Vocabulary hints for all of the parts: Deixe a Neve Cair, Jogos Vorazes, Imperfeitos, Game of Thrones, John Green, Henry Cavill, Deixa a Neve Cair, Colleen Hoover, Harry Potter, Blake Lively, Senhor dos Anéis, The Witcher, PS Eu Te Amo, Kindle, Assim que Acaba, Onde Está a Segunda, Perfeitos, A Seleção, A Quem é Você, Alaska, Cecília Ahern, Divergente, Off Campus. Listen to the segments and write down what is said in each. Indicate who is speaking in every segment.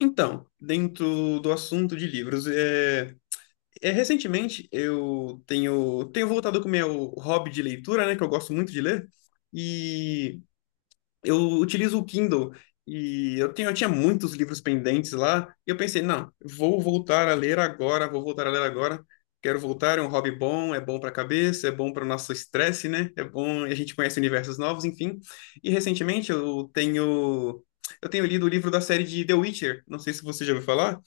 Speaker 1: Então, dentro do assunto de livros, recentemente eu tenho voltado com o meu hobby de leitura, né, que eu gosto muito de ler, e eu utilizo o Kindle e eu tinha muitos livros pendentes lá, e eu pensei, não, vou voltar a ler agora, vou voltar a ler agora. Quero voltar, é um hobby bom, é bom para a cabeça, é bom para o nosso estresse, né? É bom, a gente conhece universos novos, enfim. E recentemente eu tenho lido o livro da série de The Witcher, não sei se você já ouviu falar,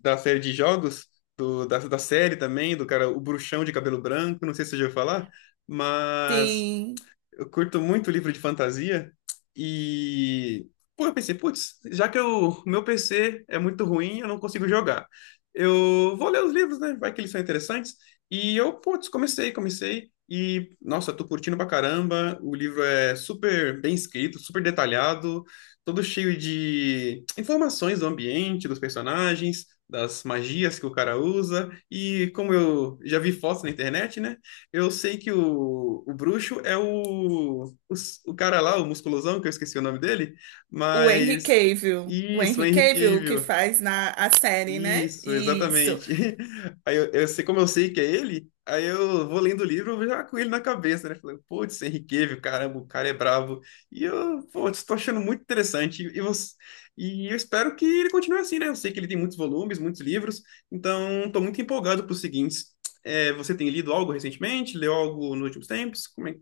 Speaker 1: da série de jogos, da série também, do cara, o bruxão de cabelo branco, não sei se você já ouviu falar, mas
Speaker 2: Sim,
Speaker 1: eu curto muito livro de fantasia e pô, eu pensei, putz, já que o meu PC é muito ruim, eu não consigo jogar. Eu vou ler os livros, né? Vai que eles são interessantes. E eu, putz, comecei e nossa, tô curtindo pra caramba. O livro é super bem escrito, super detalhado, todo cheio de informações do ambiente, dos personagens, das magias que o cara usa. E como eu já vi fotos na internet, né? Eu sei que o bruxo é o, o cara lá, o musculosão, que eu esqueci o nome dele,
Speaker 2: o Henry
Speaker 1: mas.
Speaker 2: Cavill. O
Speaker 1: Isso, o
Speaker 2: Henry
Speaker 1: Henry
Speaker 2: Cavill que
Speaker 1: Cavill.
Speaker 2: faz na a série, né?
Speaker 1: Isso,
Speaker 2: Isso.
Speaker 1: exatamente. Aí eu sei como eu sei que é ele, aí eu vou lendo o livro já com ele na cabeça, né? Falando, putz, Henrique Cavill, caramba, o cara é brabo. E eu, pô, estou achando muito interessante. E, você, e eu espero que ele continue assim, né? Eu sei que ele tem muitos volumes, muitos livros, então estou muito empolgado para os seguintes. É, você tem lido algo recentemente? Leu algo nos últimos tempos? Como é, o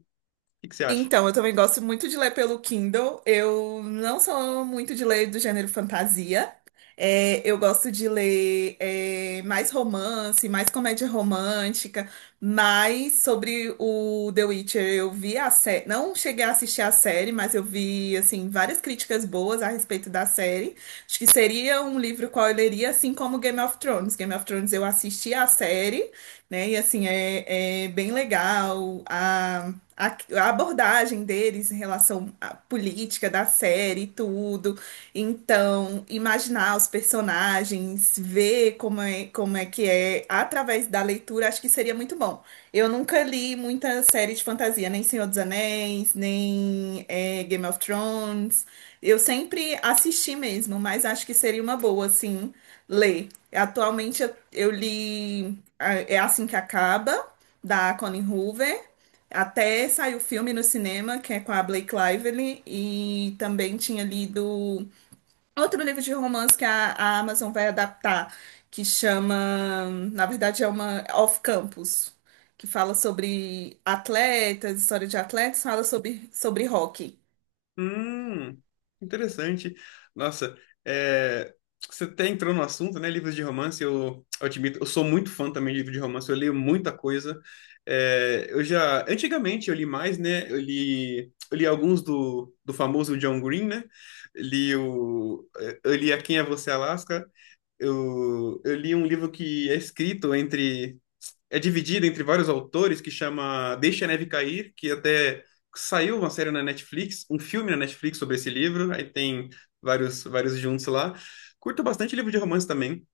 Speaker 1: que você acha?
Speaker 2: Então, eu também gosto muito de ler pelo Kindle. Eu não sou muito de ler do gênero fantasia. Eu gosto de ler mais romance, mais comédia romântica, mais sobre o The Witcher. Eu vi a série, não cheguei a assistir a série, mas eu vi assim várias críticas boas a respeito da série. Acho que seria um livro qual eu leria, assim como Game of Thrones. Game of Thrones eu assisti a série, né? E assim, é bem legal a abordagem deles em relação à política da série e tudo. Então, imaginar os personagens, ver como é que é através da leitura, acho que seria muito bom. Eu nunca li muita série de fantasia, nem Senhor dos Anéis, nem Game of Thrones. Eu sempre assisti mesmo, mas acho que seria uma boa, assim, ler. Atualmente eu li. É Assim que Acaba, da Colleen Hoover. Até saiu o filme no cinema, que é com a Blake Lively. E também tinha lido outro livro de romance que a Amazon vai adaptar, que chama, na verdade, é uma Off Campus, que fala sobre atletas, história de atletas, fala sobre, sobre hockey.
Speaker 1: Hum, interessante. Nossa, é, você até entrou no assunto, né? Livros de romance, eu admito, eu sou muito fã também de livro de romance, eu leio muita coisa. É, eu já, antigamente eu li mais, né? Eu li alguns do famoso John Green, né? Li o, eu li A Quem é Você, Alaska. Eu li um livro que é escrito entre é dividida entre vários autores que chama Deixe a Neve Cair, que até saiu uma série na Netflix, um filme na Netflix sobre esse livro, aí tem vários juntos lá. Curto bastante livro de romance também.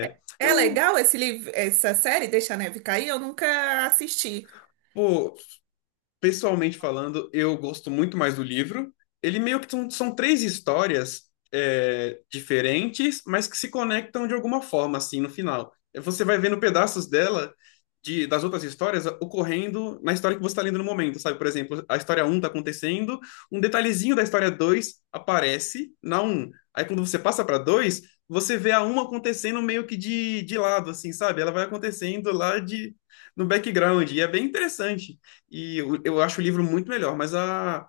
Speaker 2: É é
Speaker 1: eu,
Speaker 2: legal esse livro, essa série, Deixa a Neve Cair? Eu nunca assisti.
Speaker 1: pô, pessoalmente falando, eu gosto muito mais do livro. Ele meio que são, são três histórias é, diferentes, mas que se conectam de alguma forma, assim, no final. Você vai vendo pedaços dela, das outras histórias, ocorrendo na história que você está lendo no momento, sabe? Por exemplo, a história um está acontecendo, um detalhezinho da história 2 aparece na um. Aí quando você passa para 2 você vê a um acontecendo meio que de lado, assim, sabe? Ela vai acontecendo lá de, no background, e é bem interessante. E eu acho o livro muito melhor, mas a,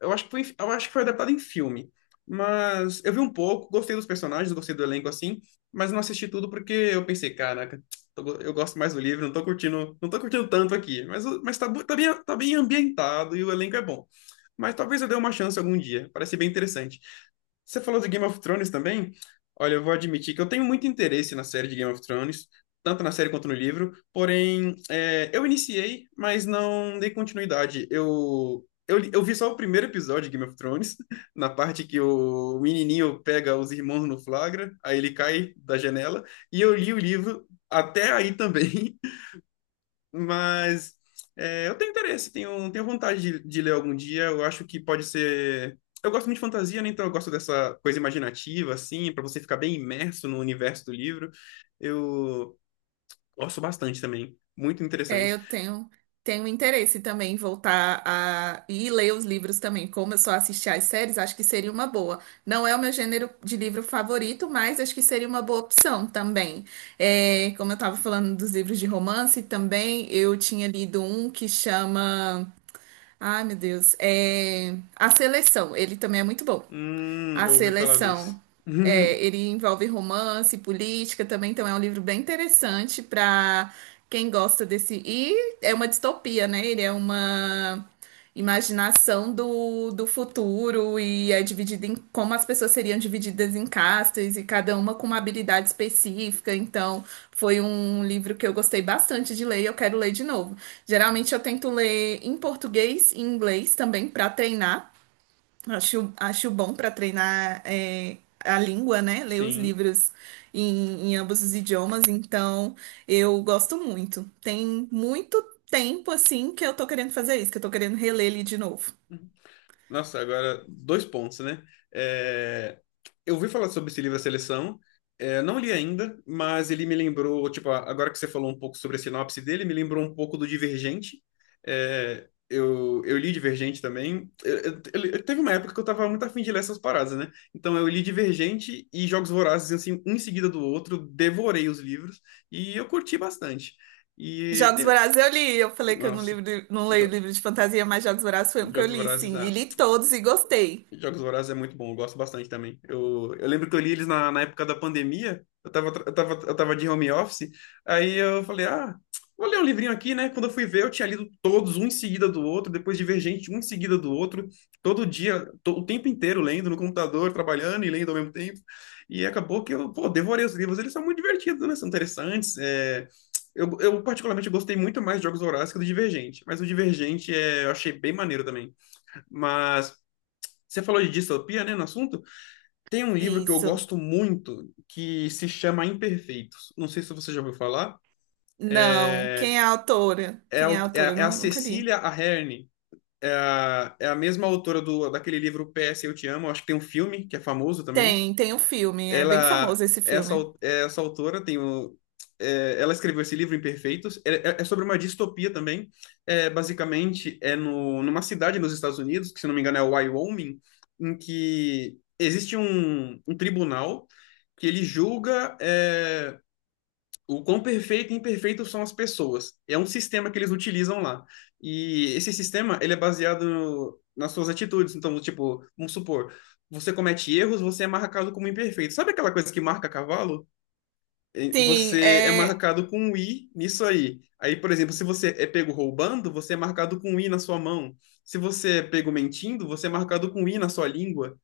Speaker 1: eu acho que foi, eu acho que foi adaptado em filme. Mas eu vi um pouco, gostei dos personagens, gostei do elenco assim, mas não assisti tudo porque eu pensei, caraca, eu gosto mais do livro, não tô curtindo, não tô curtindo tanto aqui. Mas, mas tá, tá bem ambientado e o elenco é bom. Mas talvez eu dê uma chance algum dia, parece bem interessante. Você falou do Game of Thrones também? Olha, eu vou admitir que eu tenho muito interesse na série de Game of Thrones, tanto na série quanto no livro, porém, é, eu iniciei, mas não dei continuidade. Eu vi só o primeiro episódio de Game of Thrones, na parte que o menininho pega os irmãos no flagra, aí ele cai da janela, e eu li o livro até aí também, mas é, eu tenho interesse, tenho vontade de ler algum dia. Eu acho que pode ser. Eu gosto muito de fantasia, né? Então eu gosto dessa coisa imaginativa, assim, para você ficar bem imerso no universo do livro. Eu gosto bastante também. Muito
Speaker 2: É,
Speaker 1: interessante.
Speaker 2: eu tenho, tenho interesse também em voltar a ler os livros também. Como eu só assisti às séries, acho que seria uma boa. Não é o meu gênero de livro favorito, mas acho que seria uma boa opção também. É, como eu estava falando dos livros de romance também, eu tinha lido um que chama. Ai, meu Deus. É... A Seleção. Ele também é muito bom. A
Speaker 1: Eu ouvi falar desse.
Speaker 2: Seleção. É, ele envolve romance, política também, então é um livro bem interessante para quem gosta desse. E é uma distopia, né? Ele é uma imaginação do futuro e é dividido em como as pessoas seriam divididas em castas e cada uma com uma habilidade específica. Então, foi um livro que eu gostei bastante de ler e eu quero ler de novo. Geralmente eu tento ler em português e em inglês também para treinar. Acho bom para treinar a língua, né? Ler os
Speaker 1: Sim.
Speaker 2: livros em ambos os idiomas, então eu gosto muito. Tem muito tempo assim que eu tô querendo fazer isso, que eu tô querendo reler ele de novo.
Speaker 1: Nossa, agora dois pontos, né? É, eu ouvi falar sobre esse livro A Seleção, é, não li ainda, mas ele me lembrou, tipo, a- agora que você falou um pouco sobre a sinopse dele, me lembrou um pouco do Divergente. É, eu li Divergente também. Teve uma época que eu tava muito afim de ler essas paradas, né? Então eu li Divergente e Jogos Vorazes, assim, um em seguida do outro, devorei os livros e eu curti bastante. E
Speaker 2: Jogos
Speaker 1: tem.
Speaker 2: Vorazes eu li, eu falei que eu não,
Speaker 1: Nossa,
Speaker 2: não leio
Speaker 1: Jo-
Speaker 2: livro de fantasia, mas Jogos Vorazes foi um que eu
Speaker 1: Jogos
Speaker 2: li,
Speaker 1: Vorazes,
Speaker 2: sim, e
Speaker 1: ah,
Speaker 2: li todos e gostei.
Speaker 1: Jogos Vorazes é muito bom, eu gosto bastante também. Eu lembro que eu li eles na época da pandemia, eu tava, eu tava, eu tava de home office, aí eu falei, ah, vou ler um livrinho aqui, né? Quando eu fui ver, eu tinha lido todos, um em seguida do outro, depois Divergente, um em seguida do outro, todo dia, o tempo inteiro lendo no computador, trabalhando e lendo ao mesmo tempo. E acabou que eu, pô, devorei os livros, eles são muito divertidos, né? São interessantes, é... eu particularmente gostei muito mais de Jogos Vorazes que do Divergente, mas o Divergente é, eu achei bem maneiro também. Mas você falou de distopia, né, no assunto? Tem um livro que eu
Speaker 2: Isso.
Speaker 1: gosto muito que se chama Imperfeitos. Não sei se você já ouviu falar.
Speaker 2: Não, quem é a autora?
Speaker 1: É
Speaker 2: Quem é
Speaker 1: a,
Speaker 2: a autora?
Speaker 1: É a
Speaker 2: Nunca li.
Speaker 1: Cecília Ahern. É a, é a mesma autora do, daquele livro PS Eu Te Amo. Acho que tem um filme que é famoso também.
Speaker 2: Tem, tem um filme, é bem famoso esse filme.
Speaker 1: Essa autora tem o é, ela escreveu esse livro Imperfeitos. É sobre uma distopia também. É, basicamente, é no, numa cidade nos Estados Unidos, que se não me engano é Wyoming, em que existe um tribunal que ele julga. É, o quão perfeito e imperfeito são as pessoas. É um sistema que eles utilizam lá. E esse sistema, ele é baseado nas suas atitudes. Então, tipo, vamos supor, você comete erros, você é marcado como imperfeito. Sabe aquela coisa que marca cavalo?
Speaker 2: Sim,
Speaker 1: Você é
Speaker 2: é.
Speaker 1: marcado com um i nisso aí. Aí, por exemplo, se você é pego roubando, você é marcado com um i na sua mão. Se você é pego mentindo, você é marcado com um i na sua língua.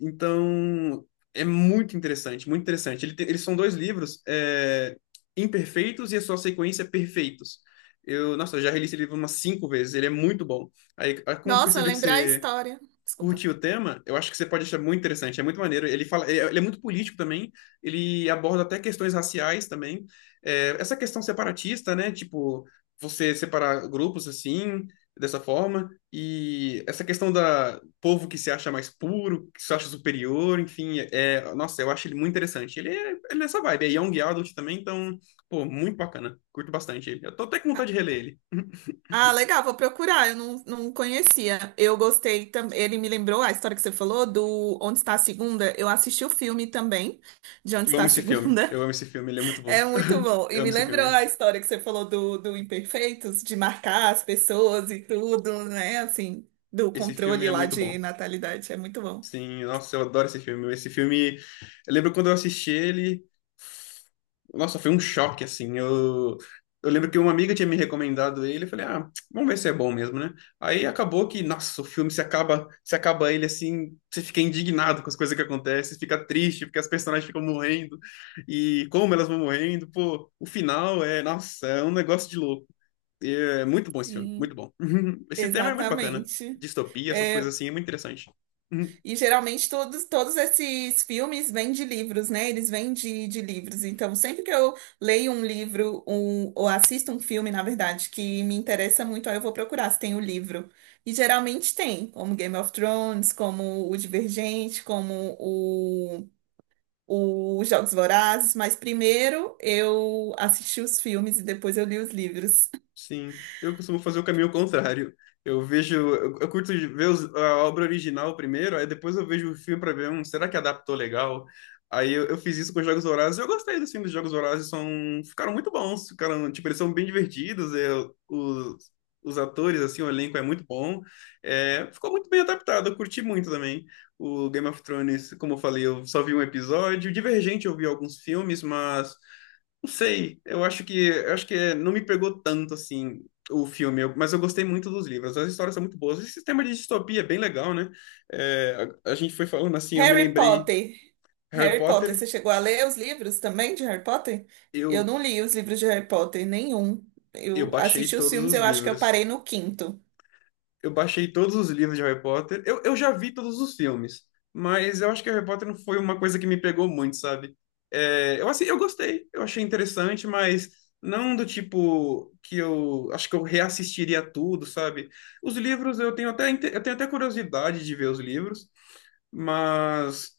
Speaker 1: Então, é muito interessante, muito interessante. Eles são dois livros, é, Imperfeitos e a sua sequência é Perfeitos. Eu, nossa, eu já reli esse livro umas cinco vezes, ele é muito bom. Aí como eu
Speaker 2: Nossa,
Speaker 1: percebi que
Speaker 2: lembrar a
Speaker 1: você
Speaker 2: história. Desculpa.
Speaker 1: curte o tema, eu acho que você pode achar muito interessante, é muito maneiro. Ele fala, ele é muito político também, ele aborda até questões raciais também. É, essa questão separatista, né? Tipo, você separar grupos assim, dessa forma, e essa questão da povo que se acha mais puro, que se acha superior, enfim, é, nossa, eu acho ele muito interessante. Ele é nessa vibe, é young adult também, então, pô, muito bacana. Curto bastante ele. Eu tô até com
Speaker 2: Ah,
Speaker 1: vontade de reler ele.
Speaker 2: ah, legal, vou procurar. Eu não, não conhecia. Eu gostei também. Ele me lembrou a história que você falou do Onde Está a Segunda. Eu assisti o filme também, de Onde
Speaker 1: Eu
Speaker 2: Está
Speaker 1: amo
Speaker 2: a
Speaker 1: esse filme.
Speaker 2: Segunda.
Speaker 1: Eu amo esse filme, ele é muito
Speaker 2: É
Speaker 1: bom.
Speaker 2: muito bom. E
Speaker 1: Eu amo
Speaker 2: me
Speaker 1: esse
Speaker 2: lembrou a
Speaker 1: filme.
Speaker 2: história que você falou do Imperfeitos, de marcar as pessoas e tudo, né? Assim, do
Speaker 1: Esse filme
Speaker 2: controle
Speaker 1: é
Speaker 2: lá
Speaker 1: muito
Speaker 2: de
Speaker 1: bom.
Speaker 2: natalidade. É muito bom.
Speaker 1: Sim, nossa, eu adoro esse filme. Esse filme, eu lembro quando eu assisti ele, nossa, foi um choque, assim. Eu lembro que uma amiga tinha me recomendado ele. Eu falei, ah, vamos ver se é bom mesmo, né? Aí acabou que, nossa, o filme se acaba, se acaba ele assim, você fica indignado com as coisas que acontecem, fica triste, porque as personagens ficam morrendo e como elas vão morrendo. Pô, o final é, nossa, é um negócio de louco. E é muito bom esse filme, muito
Speaker 2: Sim,
Speaker 1: bom. Esse tema é muito bacana.
Speaker 2: exatamente.
Speaker 1: Distopia, essas coisas
Speaker 2: É.
Speaker 1: assim, é muito interessante.
Speaker 2: E geralmente todos, todos esses filmes vêm de livros, né? Eles vêm de livros. Então, sempre que eu leio um livro, um, ou assisto um filme, na verdade, que me interessa muito, aí eu vou procurar se tem o livro. E geralmente tem, como Game of Thrones, como o Divergente, o Jogos Vorazes. Mas primeiro eu assisti os filmes e depois eu li os livros.
Speaker 1: Sim, eu costumo fazer o caminho contrário. Eu vejo, eu curto de ver a obra original primeiro, aí depois eu vejo o filme para ver, um será que adaptou legal? Aí eu fiz isso com os Jogos Vorazes. Eu gostei dos filmes dos Jogos Vorazes, são, ficaram muito bons, ficaram, tipo, eles são bem divertidos, é, os, os atores, assim, o elenco é muito bom. É, ficou muito bem adaptado, eu curti muito também. O Game of Thrones, como eu falei, eu só vi um episódio. Divergente, eu vi alguns filmes, mas não sei, eu acho que não me pegou tanto assim o filme, mas eu gostei muito dos livros. As histórias são muito boas. Esse sistema de distopia é bem legal, né? É, a gente foi falando assim, eu me
Speaker 2: Harry
Speaker 1: lembrei
Speaker 2: Potter.
Speaker 1: Harry
Speaker 2: Harry Potter, você
Speaker 1: Potter,
Speaker 2: chegou a ler os livros também de Harry Potter? Eu
Speaker 1: eu
Speaker 2: não li os livros de Harry Potter, nenhum.
Speaker 1: eu
Speaker 2: Eu
Speaker 1: baixei
Speaker 2: assisti os
Speaker 1: todos
Speaker 2: filmes,
Speaker 1: os
Speaker 2: eu acho que eu
Speaker 1: livros.
Speaker 2: parei no quinto.
Speaker 1: Eu baixei todos os livros de Harry Potter. Eu já vi todos os filmes, mas eu acho que Harry Potter não foi uma coisa que me pegou muito, sabe? É, eu, assim, eu gostei, eu achei interessante, mas não do tipo que eu acho que eu reassistiria tudo, sabe? Os livros eu tenho até, eu tenho até curiosidade de ver os livros, mas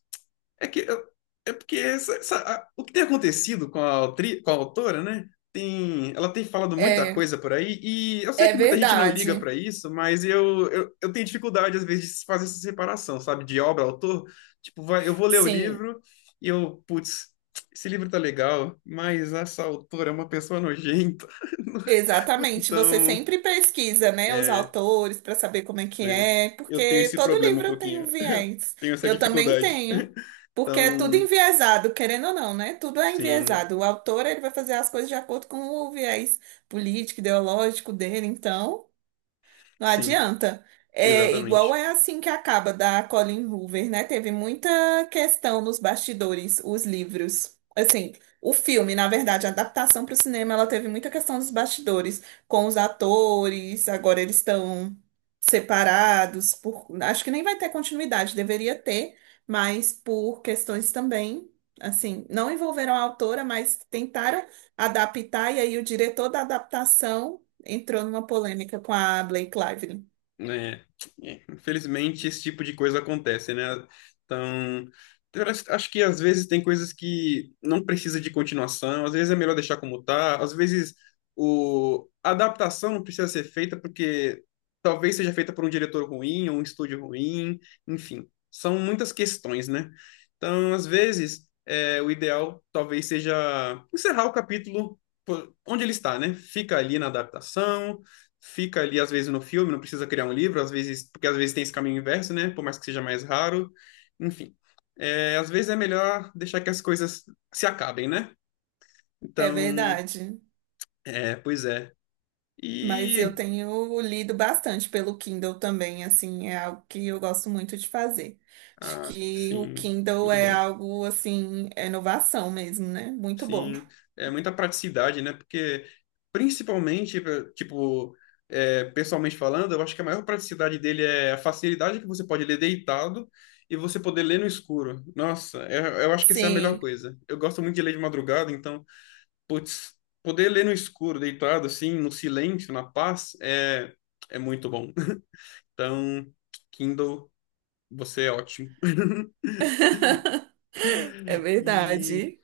Speaker 1: é que eu- é porque o que tem acontecido com a, com a autora, né? Tem, ela tem falado muita
Speaker 2: É,
Speaker 1: coisa por aí, e eu sei
Speaker 2: é
Speaker 1: que muita gente não liga para
Speaker 2: verdade.
Speaker 1: isso, mas eu tenho dificuldade, às vezes, de fazer essa separação, sabe? De obra, autor. Tipo, vai, eu vou ler o
Speaker 2: Sim.
Speaker 1: livro e eu, putz, esse livro tá legal, mas essa autora é uma pessoa nojenta.
Speaker 2: Exatamente, você
Speaker 1: Então,
Speaker 2: sempre pesquisa, né, os
Speaker 1: é,
Speaker 2: autores para saber como é que
Speaker 1: é,
Speaker 2: é,
Speaker 1: eu tenho
Speaker 2: porque
Speaker 1: esse
Speaker 2: todo
Speaker 1: problema um
Speaker 2: livro tem um
Speaker 1: pouquinho,
Speaker 2: viés.
Speaker 1: tenho essa
Speaker 2: Eu também
Speaker 1: dificuldade.
Speaker 2: tenho, porque é tudo
Speaker 1: Então,
Speaker 2: enviesado, querendo ou não, né? Tudo é
Speaker 1: sim,
Speaker 2: enviesado. O autor, ele vai fazer as coisas de acordo com o viés político, ideológico dele, então. Não
Speaker 1: sim.
Speaker 2: adianta. É igual
Speaker 1: Exatamente.
Speaker 2: é assim que acaba da Colin Hoover, né? Teve muita questão nos bastidores, os livros. Assim, o filme, na verdade, a adaptação para o cinema, ela teve muita questão dos bastidores com os atores. Agora eles estão separados por, acho que nem vai ter continuidade, deveria ter, mas por questões também, assim, não envolveram a autora, mas tentaram adaptar e aí o diretor da adaptação entrou numa polêmica com a Blake Lively.
Speaker 1: Né? É. Infelizmente, esse tipo de coisa acontece, né? Então, eu acho acho que às vezes tem coisas que não precisa de continuação, às vezes é melhor deixar como tá, às vezes o... a adaptação não precisa ser feita porque talvez seja feita por um diretor ruim ou um estúdio ruim, enfim, são muitas questões, né? Então, às vezes, é, o ideal talvez seja encerrar o capítulo onde ele está, né? Fica ali na adaptação fica ali às vezes no filme, não precisa criar um livro, às vezes, porque às vezes tem esse caminho inverso, né? Por mais que seja mais raro. Enfim, é, às vezes é melhor deixar que as coisas se acabem, né?
Speaker 2: É
Speaker 1: Então,
Speaker 2: verdade.
Speaker 1: é, pois é.
Speaker 2: Mas eu
Speaker 1: E,
Speaker 2: tenho lido bastante pelo Kindle também, assim, é algo que eu gosto muito de fazer. Acho
Speaker 1: ah,
Speaker 2: que o
Speaker 1: sim,
Speaker 2: Kindle
Speaker 1: muito
Speaker 2: é
Speaker 1: bom.
Speaker 2: algo, assim, é inovação mesmo, né? Muito bom.
Speaker 1: Sim, é muita praticidade, né? Porque, principalmente, tipo, é, pessoalmente falando, eu acho que a maior praticidade dele é a facilidade que você pode ler deitado e você poder ler no escuro. Nossa, eu acho que essa é a melhor
Speaker 2: Sim.
Speaker 1: coisa. Eu gosto muito de ler de madrugada, então, putz, poder ler no escuro, deitado, assim, no silêncio, na paz, é, é muito bom. Então, Kindle, você é ótimo.
Speaker 2: É
Speaker 1: E.
Speaker 2: verdade.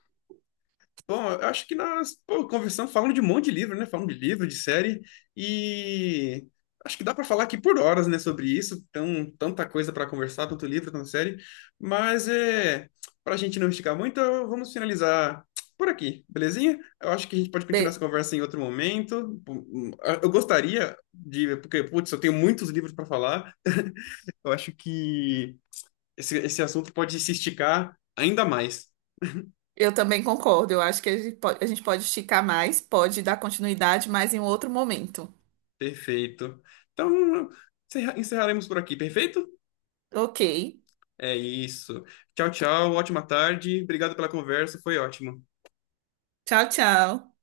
Speaker 1: Bom, eu acho que nós, pô, conversando, falando de um monte de livro, né? Falando de livro, de série, e acho que dá para falar aqui por horas, né, sobre isso. Tão, tanta coisa para conversar, tanto livro, tanta série. Mas é, para a gente não esticar muito, vamos finalizar por aqui, belezinha? Eu acho que a gente pode continuar
Speaker 2: Bem,
Speaker 1: essa conversa em outro momento. Eu gostaria de, porque, putz, eu tenho muitos livros para falar. Eu acho que esse assunto pode se esticar ainda mais.
Speaker 2: eu também concordo. Eu acho que a gente pode esticar mais, pode dar continuidade, mas em outro momento.
Speaker 1: Perfeito. Então, encerraremos por aqui, perfeito?
Speaker 2: Ok.
Speaker 1: É isso. Tchau, tchau. Ótima tarde. Obrigado pela conversa. Foi ótimo.
Speaker 2: Tchau, tchau.